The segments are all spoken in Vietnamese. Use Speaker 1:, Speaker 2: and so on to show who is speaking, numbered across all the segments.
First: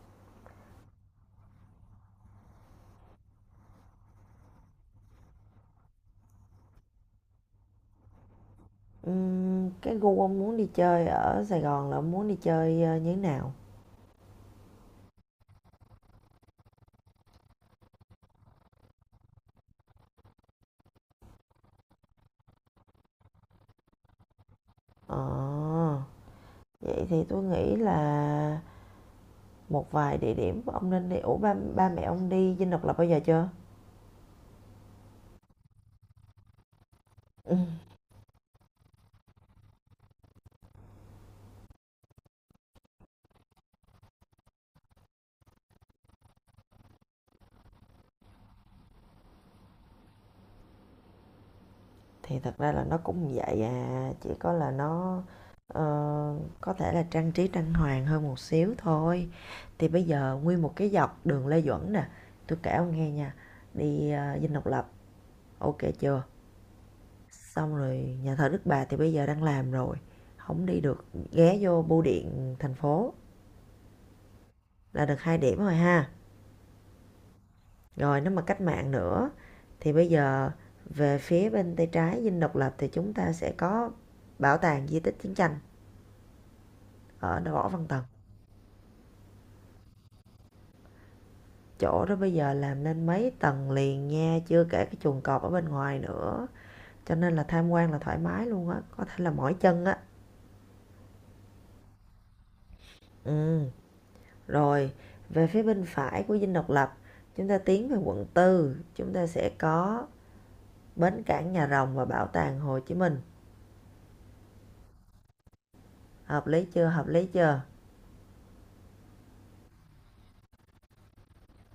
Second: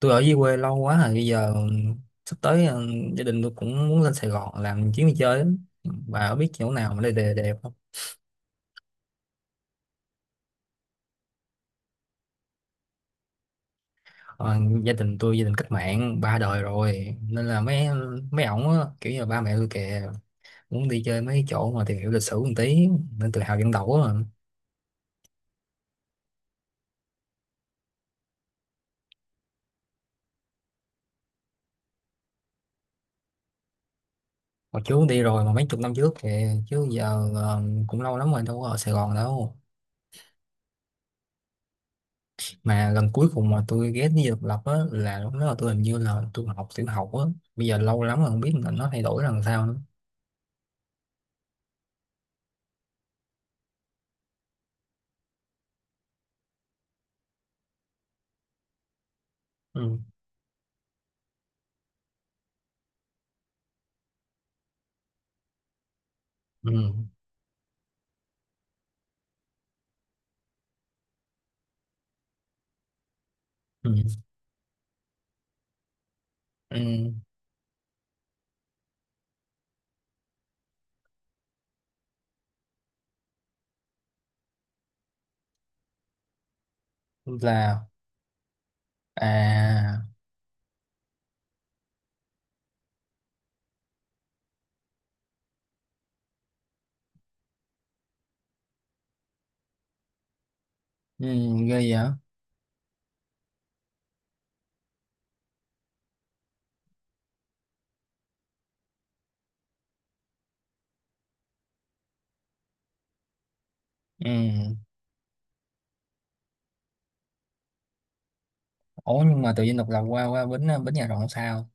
Speaker 1: Tôi ở dưới quê lâu quá rồi. Bây giờ sắp tới gia đình tôi cũng muốn lên Sài Gòn làm chuyến đi chơi á. Bà có biết chỗ nào mà đây đẹp đẹp không?
Speaker 2: Cái gu ông muốn đi chơi ở Sài Gòn là ông muốn đi chơi như thế nào?
Speaker 1: Ờ, gia đình tôi gia đình cách mạng ba đời rồi, nên là mấy mấy ổng á, kiểu như là ba mẹ tôi kìa, muốn đi chơi mấy chỗ mà tìm hiểu lịch sử một tí, nên tự hào dân tộc á mà.
Speaker 2: Ờ, vậy thì tôi nghĩ là một vài địa điểm ông nên đi. Ủa ba mẹ ông đi Dinh Độc Lập bao giờ chưa?
Speaker 1: Hồi trước đi rồi, mà mấy chục năm trước kìa, chứ giờ
Speaker 2: Ừ,
Speaker 1: cũng lâu lắm rồi, đâu có ở Sài Gòn đâu. Mà lần cuối cùng mà tôi ghét đi độc lập á là lúc đó là hình như là tôi học tiểu học á. Bây giờ lâu lắm rồi không biết là nó thay đổi làm sao nữa.
Speaker 2: thì thật ra là nó cũng vậy à, chỉ có là nó ờ, có thể là trang trí trang hoàng hơn một xíu thôi. Thì
Speaker 1: Ừ.
Speaker 2: bây giờ nguyên một cái dọc đường Lê Duẩn nè, tôi kể ông nghe nha, đi Dinh Độc Lập, ok chưa?
Speaker 1: Ừ.
Speaker 2: Xong rồi, nhà thờ Đức Bà thì bây giờ đang làm rồi, không đi được. Ghé vô bưu điện thành phố
Speaker 1: Ừ,
Speaker 2: là được 2 điểm rồi ha.
Speaker 1: ừ.
Speaker 2: Rồi nếu mà cách mạng nữa thì bây giờ về phía bên tay trái Dinh Độc Lập thì chúng ta sẽ có bảo tàng di tích chiến tranh ở Võ Văn
Speaker 1: Là,
Speaker 2: Tần.
Speaker 1: à,
Speaker 2: Chỗ đó bây giờ làm lên mấy tầng liền nha, chưa kể cái chuồng cọp ở bên ngoài nữa, cho nên là tham quan là thoải mái luôn á, có thể là mỏi chân á.
Speaker 1: ừ, ghê vậy.
Speaker 2: Ừ. Rồi, về phía bên phải của Dinh Độc Lập, chúng ta tiến về quận tư, chúng ta sẽ có bến cảng Nhà Rồng và bảo tàng Hồ Chí Minh.
Speaker 1: Ừ.
Speaker 2: Hợp lý chưa? Hợp lý chưa?
Speaker 1: Ủa, nhưng mà tự nhiên độc lập qua qua bến bến nhà rộng sao?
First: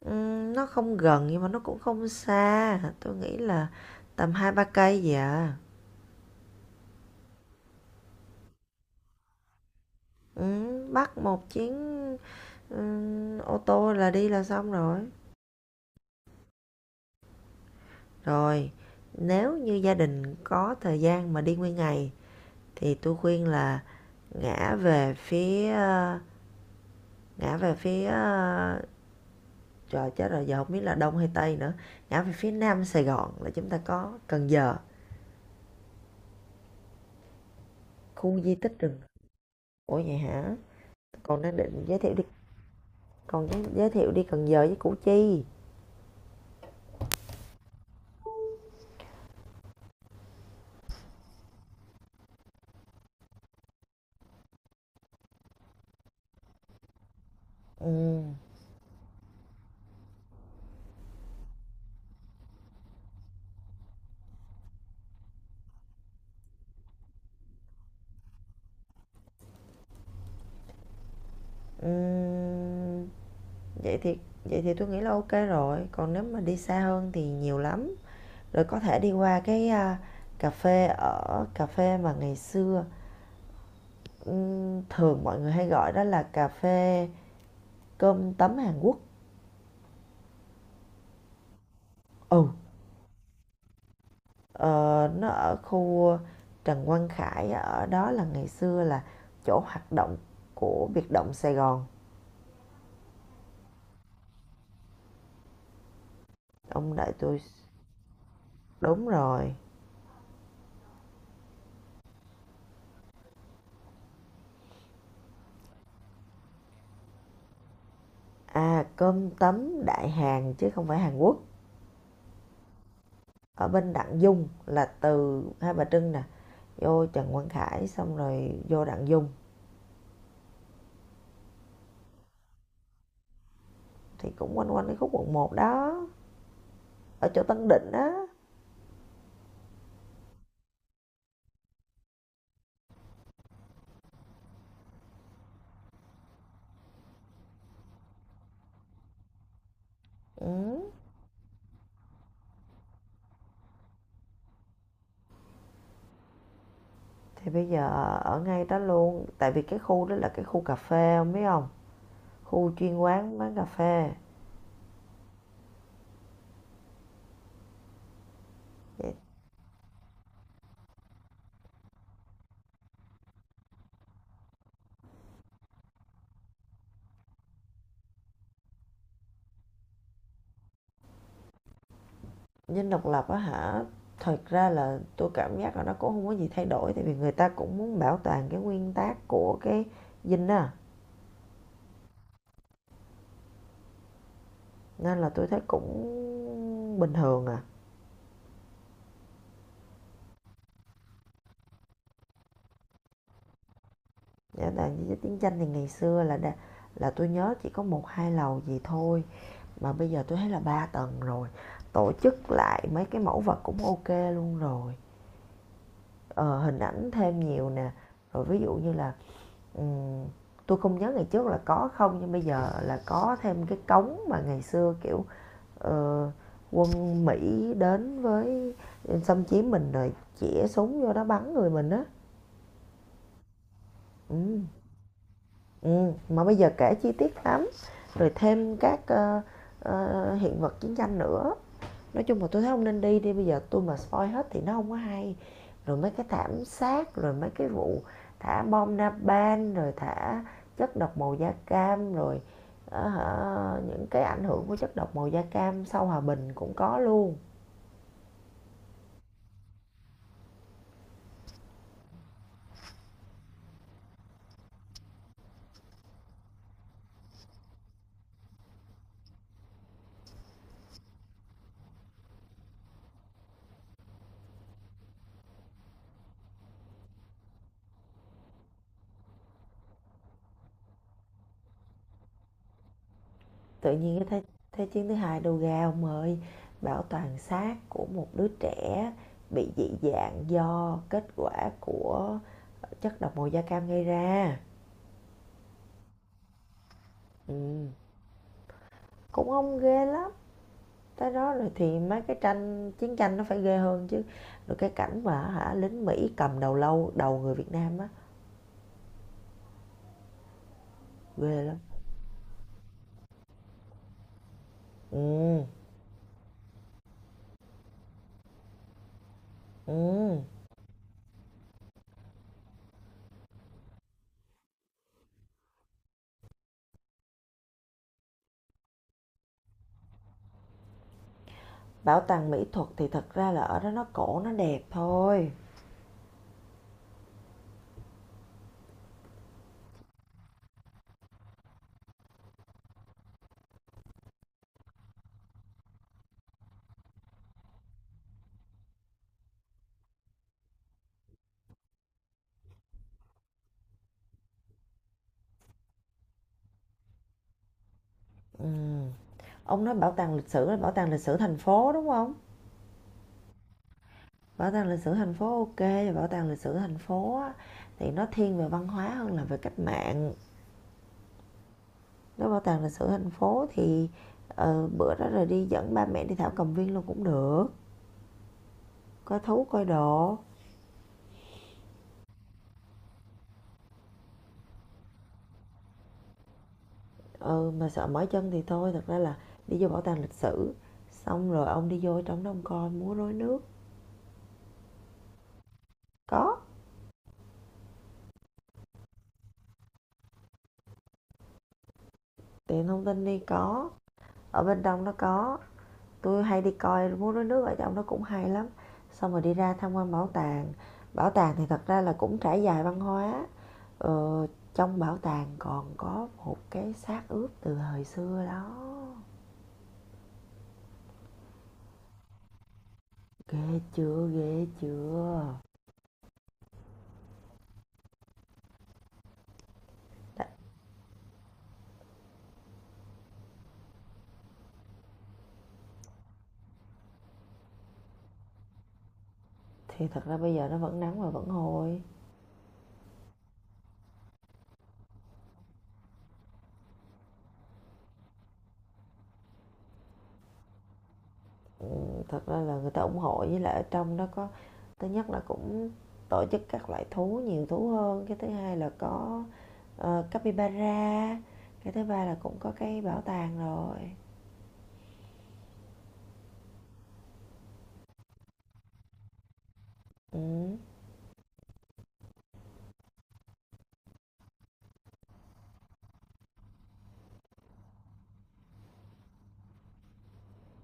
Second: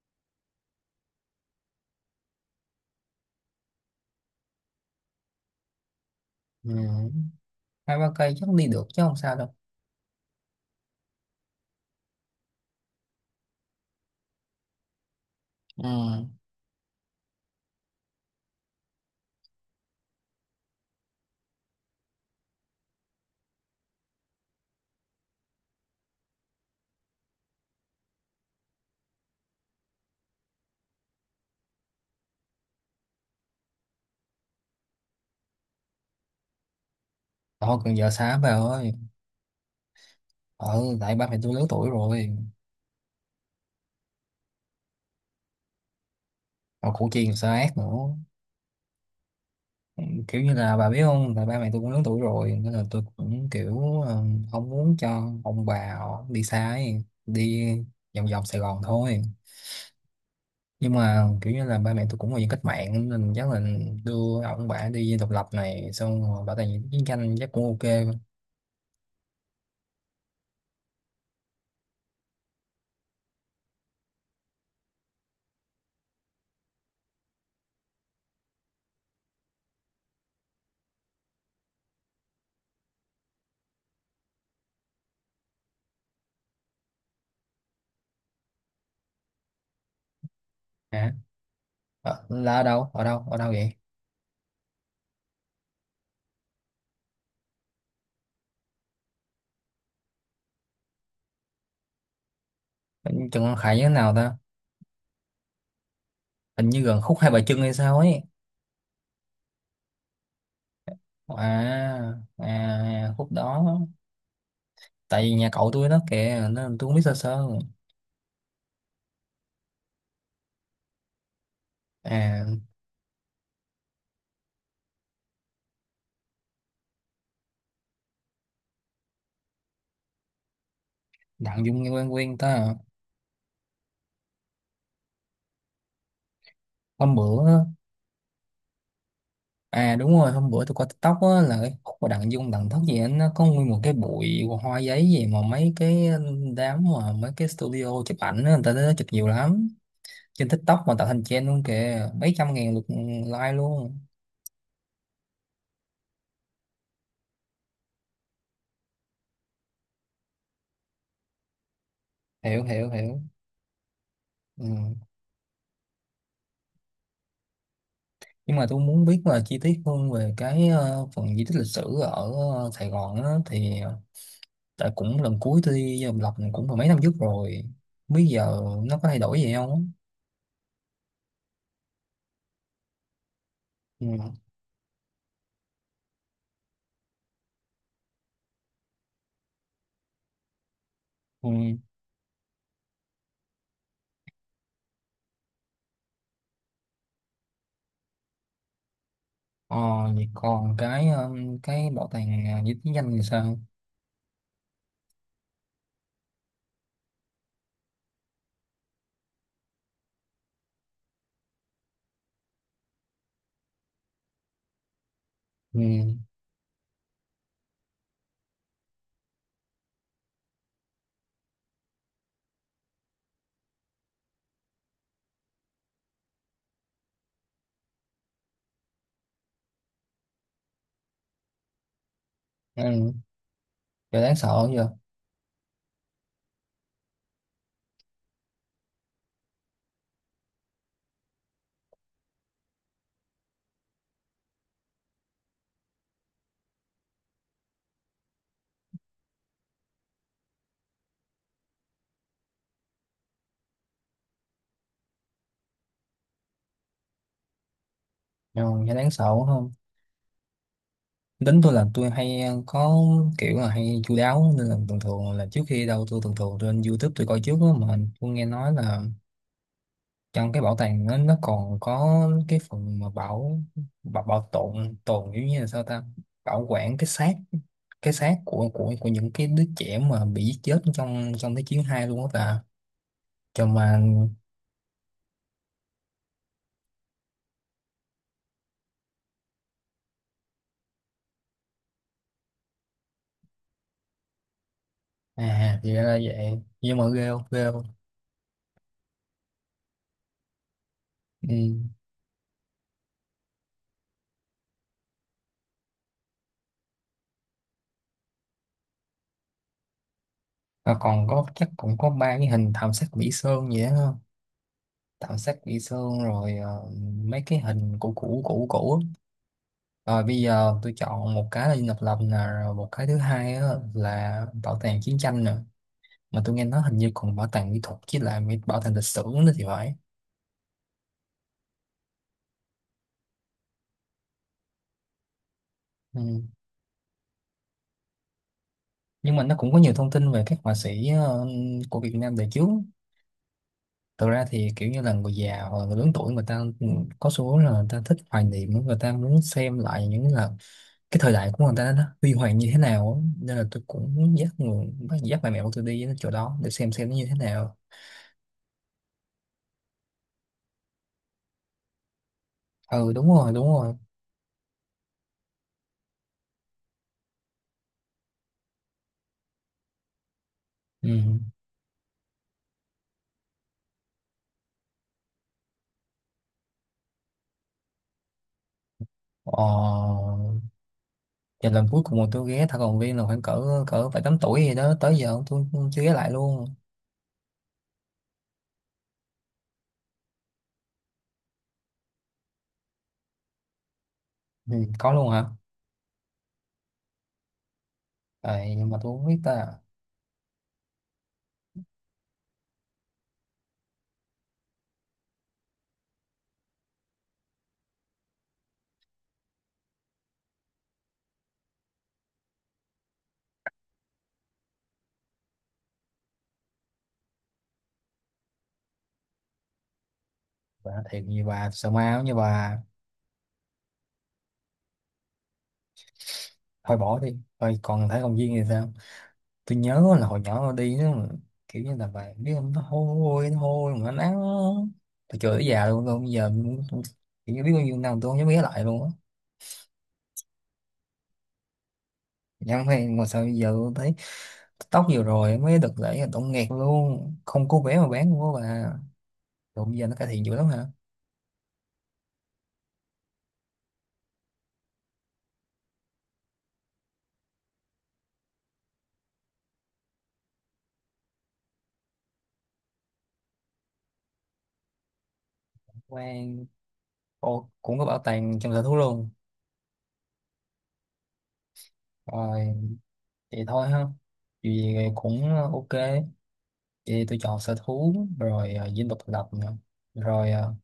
Speaker 2: Nó không gần nhưng mà nó cũng không xa. Tôi nghĩ là tầm 2-3 cây vậy à.
Speaker 1: Ừ, hai ba cây chắc đi được chứ không sao đâu.
Speaker 2: Bắt một chuyến ô tô là đi là xong rồi.
Speaker 1: Ừ.
Speaker 2: Rồi, nếu như gia đình có thời gian mà đi nguyên ngày thì tôi khuyên là ngã về phía ờ, ngã về phía ờ, trời, chết rồi giờ không biết là đông hay tây nữa. Ngã về phía nam Sài Gòn là chúng ta có Cần Giờ,
Speaker 1: Thôi còn giờ xá
Speaker 2: khu di
Speaker 1: vào
Speaker 2: tích
Speaker 1: ơi.
Speaker 2: rừng. Ủa vậy hả?
Speaker 1: Ừ, tại ba mẹ
Speaker 2: Còn
Speaker 1: tôi
Speaker 2: đang
Speaker 1: lớn
Speaker 2: định
Speaker 1: tuổi
Speaker 2: giới thiệu đi.
Speaker 1: rồi.
Speaker 2: Còn giới thiệu đi Cần Giờ với Củ Chi.
Speaker 1: Còn củ chi còn sao ác nữa. Kiểu như là bà biết không, là ba mẹ tôi cũng lớn tuổi rồi, nên là tôi cũng kiểu không muốn cho ông bà họ đi xa ấy, đi
Speaker 2: Ừ,
Speaker 1: vòng vòng Sài Gòn thôi. Nhưng mà kiểu như là ba mẹ tôi cũng là dân cách mạng, nên chắc là đưa ông bà đi độc lập này, xong rồi bảo tàng chiến tranh chắc cũng ok.
Speaker 2: ừ, vậy thì vậy thì tôi nghĩ là ok rồi, còn nếu mà đi xa hơn thì nhiều lắm. Rồi có thể đi qua cái cà phê mà ngày xưa, thường mọi người hay gọi đó là cà phê cơm tấm Hàn Quốc.
Speaker 1: Hả?
Speaker 2: Ừ.
Speaker 1: Là ở đâu, ở đâu, ở đâu vậy?
Speaker 2: Ờ, nó ở khu Trần Quang Khải, ở đó là ngày xưa là chỗ hoạt động của biệt động Sài Gòn.
Speaker 1: Trần Quang Khải như thế nào ta, hình như
Speaker 2: Ông
Speaker 1: gần
Speaker 2: đợi
Speaker 1: khúc Hai Bà
Speaker 2: tôi.
Speaker 1: Trưng hay sao ấy.
Speaker 2: Đúng rồi.
Speaker 1: À à, khúc đó. Tại vì nhà cậu tôi nó kìa nên tôi cũng biết sơ sơ.
Speaker 2: À, cơm tấm đại Hàn chứ không phải Hàn Quốc.
Speaker 1: À,
Speaker 2: Ở bên Đặng Dung là từ Hai Bà Trưng nè, vô Trần Quang Khải xong rồi vô Đặng Dung
Speaker 1: Đặng Dung nghe quen quen ta à.
Speaker 2: thì cũng quanh quanh cái khúc quận một đó,
Speaker 1: Hôm
Speaker 2: ở chỗ
Speaker 1: bữa á-
Speaker 2: Tân Định á.
Speaker 1: À đúng rồi, hôm bữa tôi coi TikTok á, là cái khúc mà Đặng Dung Đặng Thất gì á, nó có nguyên một cái bụi hoa giấy gì, mà mấy cái đám, mà mấy cái studio chụp ảnh á, người ta tới đó chụp nhiều lắm. Trên
Speaker 2: Ừ.
Speaker 1: TikTok mà tạo thành trend luôn kìa, mấy trăm ngàn lượt like luôn.
Speaker 2: Thì bây giờ ở ngay đó luôn, tại vì cái khu đó là cái khu cà phê, ông biết không?
Speaker 1: Hiểu
Speaker 2: Khu
Speaker 1: hiểu
Speaker 2: chuyên
Speaker 1: hiểu.
Speaker 2: quán bán cà phê.
Speaker 1: Ừ. Nhưng mà tôi muốn biết là chi tiết hơn về cái phần di tích lịch sử ở Sài Gòn á, thì tại cũng lần cuối tôi đi Dòng Lọc cũng phải mấy năm trước rồi, bây giờ nó có thay đổi gì không á?
Speaker 2: Dinh Độc Lập á hả?
Speaker 1: Ừ.
Speaker 2: Thật ra là tôi cảm giác là nó cũng không có gì thay đổi, tại vì người ta cũng muốn bảo toàn cái nguyên tắc của cái Dinh á,
Speaker 1: Ừ.
Speaker 2: nên là tôi thấy cũng bình thường à.
Speaker 1: Ờ, vậy còn cái bảo tàng à, di tích danh thì sao?
Speaker 2: Dạ, tại vì chiến tranh thì ngày xưa là là tôi nhớ chỉ có 1-2 lầu gì thôi, mà bây giờ tôi thấy là 3 tầng rồi, tổ chức lại mấy cái mẫu vật cũng ok luôn rồi.
Speaker 1: Ừ.
Speaker 2: Ờ, hình ảnh thêm nhiều nè, rồi ví dụ như là ừ, tôi không nhớ ngày trước là có không, nhưng bây giờ là có thêm cái cống mà ngày xưa kiểu ờ, quân Mỹ đến với xâm chiếm mình rồi chĩa súng vô đó bắn người mình á.
Speaker 1: Ừ. Giờ đáng
Speaker 2: Ừ.
Speaker 1: sợ giờ.
Speaker 2: Ừ. Mà bây giờ kể chi tiết lắm, rồi thêm các hiện vật chiến tranh nữa. Nói chung là tôi thấy ông nên đi đi, bây giờ tôi mà spoil hết thì nó không có hay. Rồi mấy cái thảm sát, rồi mấy cái vụ thả bom napalm, rồi thả chất độc màu da cam, rồi ờ, những cái ảnh hưởng của chất độc màu da cam sau hòa bình cũng có luôn.
Speaker 1: Ừ. Giờ đáng sợ không? Tính tôi là tôi hay à, có kiểu là hay chu đáo, nên là thường thường là trước khi đâu tôi thường thường trên YouTube tôi coi trước đó. Mà tôi nghe nói là trong cái bảo tàng nó còn có cái phần mà bảo bảo, bảo tồn tồn kiểu như là sao ta, bảo quản cái xác, cái xác của của những cái đứa trẻ mà bị giết chết trong trong thế chiến hai luôn á ta, cho
Speaker 2: Tự
Speaker 1: mà.
Speaker 2: nhiên cái thế chiến thứ hai đồ ga ông ơi, bảo toàn xác của một đứa trẻ bị dị dạng do kết quả của chất độc màu da cam gây ra.
Speaker 1: À thì ra là vậy. Nhưng mà ghê không,
Speaker 2: Ừ.
Speaker 1: ghê không?
Speaker 2: Cũng không ghê lắm. Tới
Speaker 1: Ừ.
Speaker 2: đó rồi thì mấy cái tranh chiến tranh nó phải ghê hơn chứ. Rồi cái cảnh mà hả lính Mỹ cầm đầu lâu, đầu người Việt Nam á,
Speaker 1: Và còn có
Speaker 2: ghê
Speaker 1: chắc
Speaker 2: lắm.
Speaker 1: cũng có ba cái hình thảm sát Mỹ Sơn vậy đó không? Thảm sát
Speaker 2: Ừm.
Speaker 1: Mỹ Sơn rồi mấy cái hình cũ cũ cũ cũ á. Rồi
Speaker 2: Ừm.
Speaker 1: bây giờ tôi chọn một cái là Dinh Độc Lập nè, rồi một cái thứ hai á là bảo tàng chiến tranh nè. Mà tôi nghe nói hình như còn bảo tàng mỹ thuật chứ là mỹ- bảo tàng lịch sử nữa thì phải.
Speaker 2: Bảo tàng mỹ thuật thì thật ra là ở đó nó cổ nó đẹp thôi.
Speaker 1: Ừ. Nhưng mà nó cũng có nhiều thông tin về các họa sĩ của Việt Nam đời trước. Thực ra thì kiểu như là người già hoặc là người lớn tuổi người ta có xu hướng là người ta thích hoài niệm, người ta muốn xem lại những là cái thời đại của người ta nó huy hoàng như thế nào á. Nên là tôi cũng muốn dắt bà mẹ của tôi đi đến chỗ đó để xem nó như thế nào.
Speaker 2: Ừm. Ông nói bảo tàng lịch sử là bảo tàng lịch sử thành phố, đúng không?
Speaker 1: Ừ đúng rồi, đúng rồi.
Speaker 2: Bảo tàng lịch sử thành phố, ok. Bảo tàng lịch sử thành phố á thì nó thiên về văn hóa hơn là về cách mạng.
Speaker 1: Ừ.
Speaker 2: Nếu bảo tàng lịch sử thành phố thì, bữa đó rồi đi dẫn ba mẹ đi thảo cầm viên luôn cũng được, coi thú coi
Speaker 1: Ờ,
Speaker 2: đồ.
Speaker 1: và lần cuối cùng mà tôi ghé thảo cầm viên là khoảng cỡ cỡ phải tám tuổi gì đó, tới giờ tôi chưa ghé lại luôn.
Speaker 2: Ừ, mà sợ mỏi chân thì thôi, thật ra là đi vô bảo tàng lịch sử xong rồi ông đi vô trong đó ông coi múa rối nước.
Speaker 1: Ừ, có luôn hả?
Speaker 2: Có
Speaker 1: Vậy nhưng mà tôi không biết ta.
Speaker 2: tiện thông tin đi, có ở bên trong nó có, tôi hay đi coi múa rối nước ở trong đó cũng hay lắm. Xong rồi đi ra tham quan bảo tàng. Bảo tàng thì thật ra là cũng trải dài văn hóa, ờ, trong bảo tàng còn có một cái xác ướp từ thời xưa đó.
Speaker 1: Bà thiệt, như bà sợ ma giống như bà.
Speaker 2: Ghê chưa? Ghê chưa?
Speaker 1: Thôi bỏ đi. Thôi còn thấy công viên thì sao? Tôi nhớ là hồi nhỏ tôi đi nó kiểu như là bà biết không, nó hôi, nó hôi mà nó nắng, tôi chửi tới già luôn. Tôi bây giờ tôi- kiểu như biết bao nhiêu năm tôi không dám ghé lại luôn á.
Speaker 2: Thì thật ra bây giờ nó vẫn nắng và vẫn hôi.
Speaker 1: Nhưng mà sao bây giờ tôi thấy tóc vừa rồi mới đợt lễ là tổng nghẹt luôn, không có vé mà bán luôn á bà. Rồi bây giờ nó cải thiện dữ lắm hả?
Speaker 2: Ừ, thật ra là người ta ủng hộ, với lại ở trong đó có: thứ nhất là cũng tổ chức các loại thú, nhiều thú hơn; cái thứ hai là có, capybara; cái thứ ba là cũng có cái bảo tàng rồi.
Speaker 1: Quan, cô cũng có bảo tàng trong sở thú luôn.
Speaker 2: Ừm,
Speaker 1: Rồi, vậy thôi ha, vì cũng ok. Vậy tôi chọn sở thú, rồi dinh độc lập nè, rồi ờ,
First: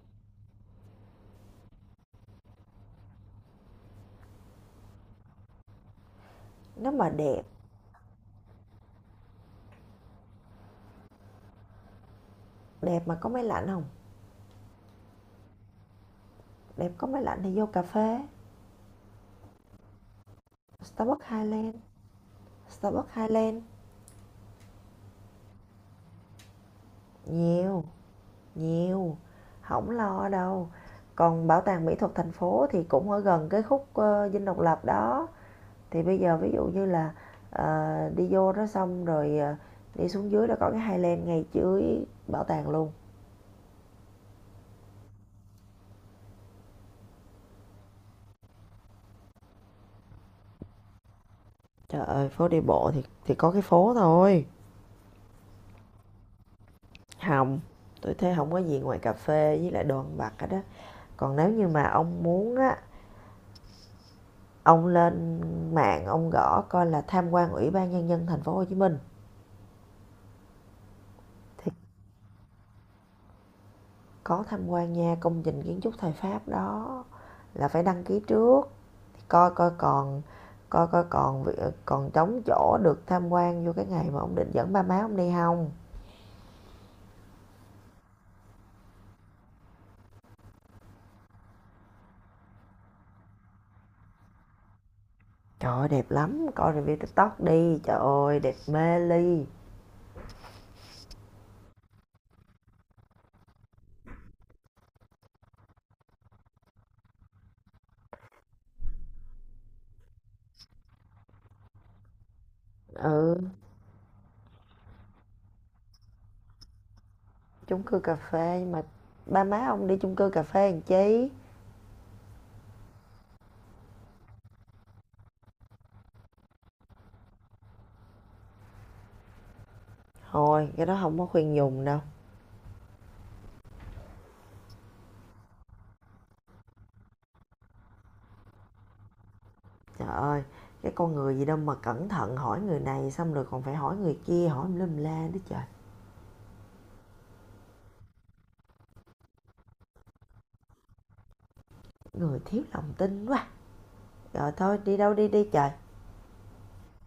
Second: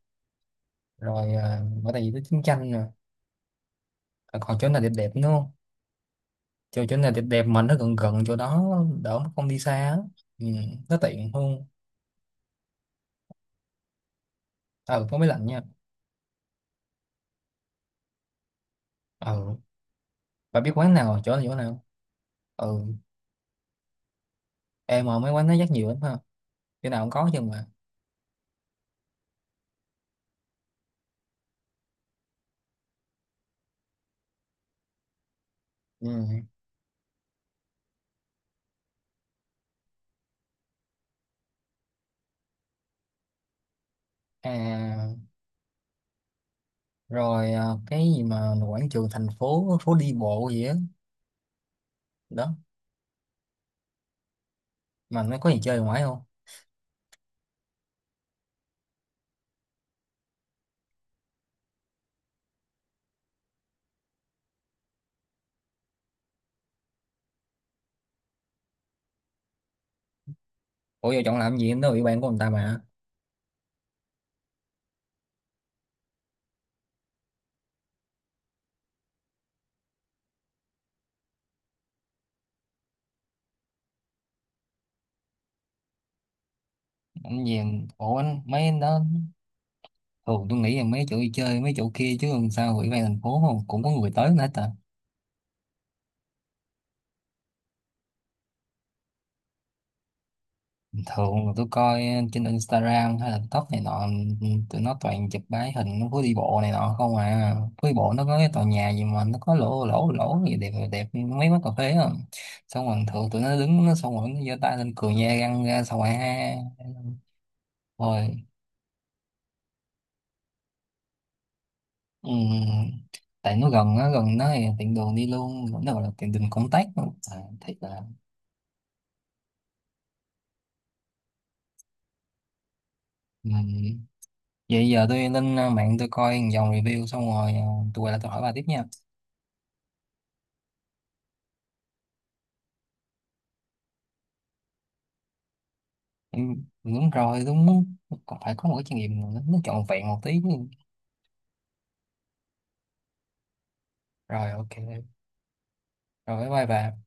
Speaker 1: rồi bảo tàng di tích chiến tranh nè. À, còn chỗ nào đẹp đẹp nữa không? chỗ
Speaker 2: nếu
Speaker 1: chỗ
Speaker 2: mà
Speaker 1: nào đẹp đẹp
Speaker 2: đẹp,
Speaker 1: mà nó gần gần chỗ đó, đỡ mà không đi xa á. Ừ, nó tiện hơn.
Speaker 2: đẹp mà có máy lạnh không?
Speaker 1: Ừ, có máy lạnh nha.
Speaker 2: Đẹp có máy lạnh thì vô cà phê,
Speaker 1: Ừ, bà biết quán nào,
Speaker 2: Starbucks,
Speaker 1: chỗ nào, chỗ
Speaker 2: Highland,
Speaker 1: nào? Ừ,
Speaker 2: Starbucks, Highland,
Speaker 1: em mà mấy quán nó rất nhiều lắm ha, chỗ nào cũng có chứ mà.
Speaker 2: nhiều, nhiều, không lo đâu. Còn bảo tàng mỹ thuật thành phố thì cũng ở gần cái khúc, Dinh Độc Lập đó. Thì
Speaker 1: Ừ.
Speaker 2: bây giờ ví dụ như là đi vô đó xong rồi, đi xuống dưới là có cái Highland ngay dưới bảo tàng luôn.
Speaker 1: À rồi, à, cái gì mà quảng trường thành phố, phố đi bộ gì á?
Speaker 2: Trời ơi phố
Speaker 1: Đó,
Speaker 2: đi bộ thì có cái phố thôi.
Speaker 1: mà nó có gì chơi ngoài không?
Speaker 2: Không, tôi thấy không có gì ngoài cà phê với lại đồ ăn vặt hết đó. Còn nếu như mà ông muốn á, ông lên mạng ông gõ coi là tham quan Ủy ban Nhân dân Thành phố Hồ Chí Minh,
Speaker 1: Ủa giờ chọn làm gì
Speaker 2: thì
Speaker 1: em đó bị bạn của người ta mà.
Speaker 2: có tham quan nha, công trình kiến trúc thời Pháp đó, là phải đăng ký trước. coi coi còn Coi coi còn còn trống chỗ được tham quan vô cái ngày mà ông định dẫn ba má ông đi không.
Speaker 1: Anh về. Ủa anh mấy anh đó. Thường tôi nghĩ là mấy chỗ đi chơi mấy chỗ kia, chứ làm sao ủy ban thành phố không cũng có người tới nữa ta.
Speaker 2: Trời ơi đẹp lắm, coi review TikTok đi, trời ơi đẹp mê ly.
Speaker 1: Thường là tôi coi trên Instagram hay là TikTok này nọ, tụi nó toàn chụp bái hình phố đi bộ này nọ không à. Phố đi bộ nó có cái tòa nhà gì mà nó có lỗ lỗ lỗ gì đẹp đẹp, mấy quán cà phê á, xong rồi thường tụi
Speaker 2: Ừ,
Speaker 1: nó đứng nó, xong rồi nó giơ tay lên cười nha răng ra, xong rồi ha.
Speaker 2: chung cư cà
Speaker 1: Rồi.
Speaker 2: phê mà. Ba má ông đi chung cư cà phê làm chi,
Speaker 1: ừm, tại nó gần á, gần nó thì tiện đường đi luôn, nó gọi là tiện đường công tác luôn. À, thiệt là.
Speaker 2: thôi cái đó không có khuyên dùng đâu.
Speaker 1: Ừm. Vậy giờ tôi lên à, mạng tôi coi một dòng review, xong rồi tôi quay lại tôi hỏi bà tiếp nha.
Speaker 2: Trời ơi, cái con người gì đâu mà cẩn thận, hỏi người này xong rồi còn phải hỏi người kia, hỏi lum la nữa trời.
Speaker 1: Ừ, đúng rồi đúng. Còn phải có một cái trải nghiệm nó trọn vẹn một tí chứ.
Speaker 2: Người thiếu lòng tin quá.
Speaker 1: Rồi
Speaker 2: Rồi
Speaker 1: ok.
Speaker 2: thôi, đi đâu đi đi trời.
Speaker 1: Rồi bye bye bà.